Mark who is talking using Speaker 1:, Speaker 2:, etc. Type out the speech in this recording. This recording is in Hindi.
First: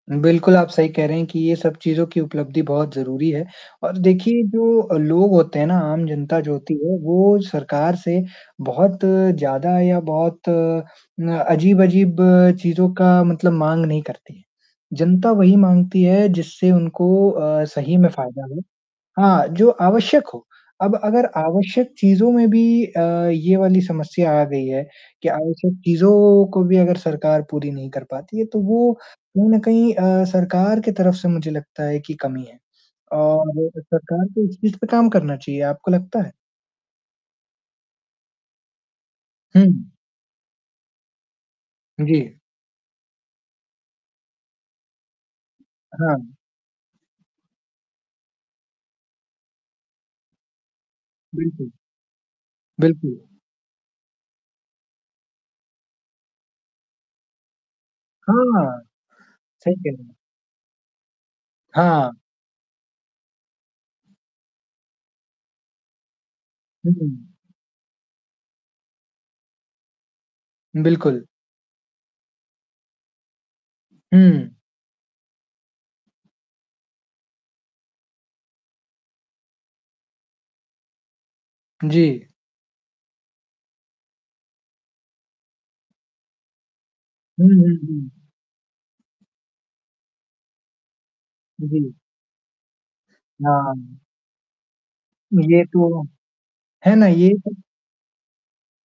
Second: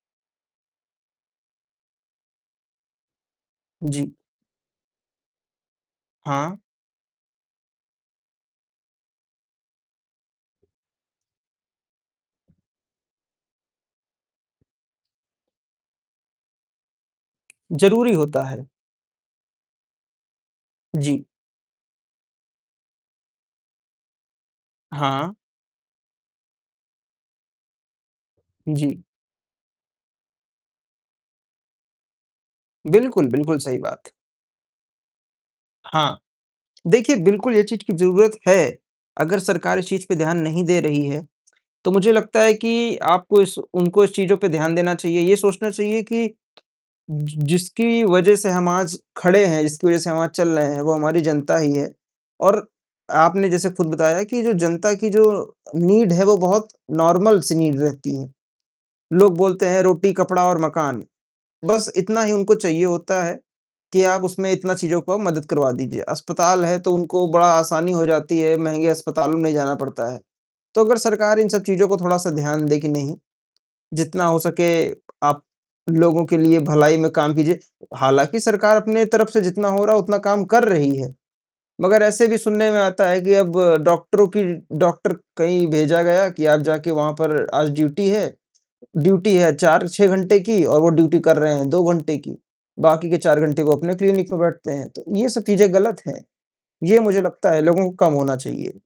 Speaker 1: बिल्कुल, आप सही कह रहे हैं कि ये सब चीज़ों की उपलब्धि बहुत ज़रूरी है और
Speaker 2: जी।
Speaker 1: देखिए जो लोग होते हैं ना, आम जनता जो
Speaker 2: हाँ।
Speaker 1: होती है वो सरकार से बहुत ज़्यादा या बहुत अ, अजीब-अजीब चीज़ों का मतलब माँग नहीं करती है। जनता वही माँगती है, जिससे उनको अ, सही में
Speaker 2: ज़रूरी होता
Speaker 1: फ़ायदा हो
Speaker 2: है।
Speaker 1: हाँ, जो आवश्यक हो। अब
Speaker 2: जी।
Speaker 1: अगर आवश्यक चीज़ों में भी अ, ये वाली समस्या आ गई है कि,
Speaker 2: हाँ।
Speaker 1: आवश्यक चीज़ों को भी अगर सरकार पूरी नहीं कर पाती है तो वो
Speaker 2: जी।
Speaker 1: कहीं न कहीं अ, सरकार की तरफ से मुझे लगता है कि कमी है
Speaker 2: बिल्कुल, बिल्कुल
Speaker 1: और
Speaker 2: सही बात।
Speaker 1: सरकार को इस चीज़ पे काम करना चाहिए, आपको
Speaker 2: हाँ,
Speaker 1: लगता है?
Speaker 2: देखिए बिल्कुल ये चीज़ की ज़रूरत है, अगर सरकार इस
Speaker 1: हुँ।
Speaker 2: चीज़ पे ध्यान नहीं दे रही है, तो मुझे
Speaker 1: जी।
Speaker 2: लगता है कि आपको इस उनको इस चीज़ों पे ध्यान देना चाहिए। ये सोचना चाहिए कि,
Speaker 1: हाँ।
Speaker 2: ज जिसकी वज़ह से हम आज खड़े हैं, जिसकी वज़ह से हम आज चल रहे हैं, वो हमारी जनता
Speaker 1: बिल्कुल।
Speaker 2: ही है और
Speaker 1: बिल्कुल।
Speaker 2: आपने जैसे खुद बताया कि जो जनता की जो नीड है, वो बहुत नॉर्मल सी नीड रहती है।
Speaker 1: हाँ,
Speaker 2: लोग बोलते
Speaker 1: सही
Speaker 2: हैं
Speaker 1: कह रहे
Speaker 2: ,रोटी,
Speaker 1: हैं।
Speaker 2: कपड़ा और मकान, बस
Speaker 1: हाँ।
Speaker 2: इतना ही उनको चाहिए होता है, कि आप उसमें इतना चीज़ों को मदद करवा दीजिए। अस्पताल है तो उनको
Speaker 1: हुँ।
Speaker 2: बड़ा आसानी हो जाती है, महँगे अस्पतालों में नहीं जाना पड़ता है, तो अगर
Speaker 1: बिल्कुल।
Speaker 2: सरकार इन सब चीज़ों को थोड़ा-सा ध्यान दे कि नहीं, जितना हो
Speaker 1: हुँ।
Speaker 2: सके आप लोगों के लिए भलाई में काम कीजिए हालाँकि सरकार अपने तरफ से जितना हो रहा है, उतना काम कर रही है, मगर
Speaker 1: जी।
Speaker 2: ऐसे भी सुनने में आता है कि अब डॉक्टरों की डॉक्टर कहीं भेजा गया कि आप जाके वहाँ पर
Speaker 1: हुँ, हुँ,
Speaker 2: आज
Speaker 1: हुँ,
Speaker 2: ड्यूटी
Speaker 1: हुँ।
Speaker 2: है ड्यूटी है 4-6 घंटे की और वो ड्यूटी कर रहे हैं 2
Speaker 1: जी।
Speaker 2: घंटे की, बाकी के 4 घंटे वो अपने
Speaker 1: हाँ।
Speaker 2: क्लिनिक पे बैठते हैं तो ये सब
Speaker 1: ये
Speaker 2: चीजें
Speaker 1: तो
Speaker 2: गलत हैं,
Speaker 1: है
Speaker 2: ये
Speaker 1: ना
Speaker 2: मुझे
Speaker 1: ये
Speaker 2: लगता है लोगों को कम होना चाहिए।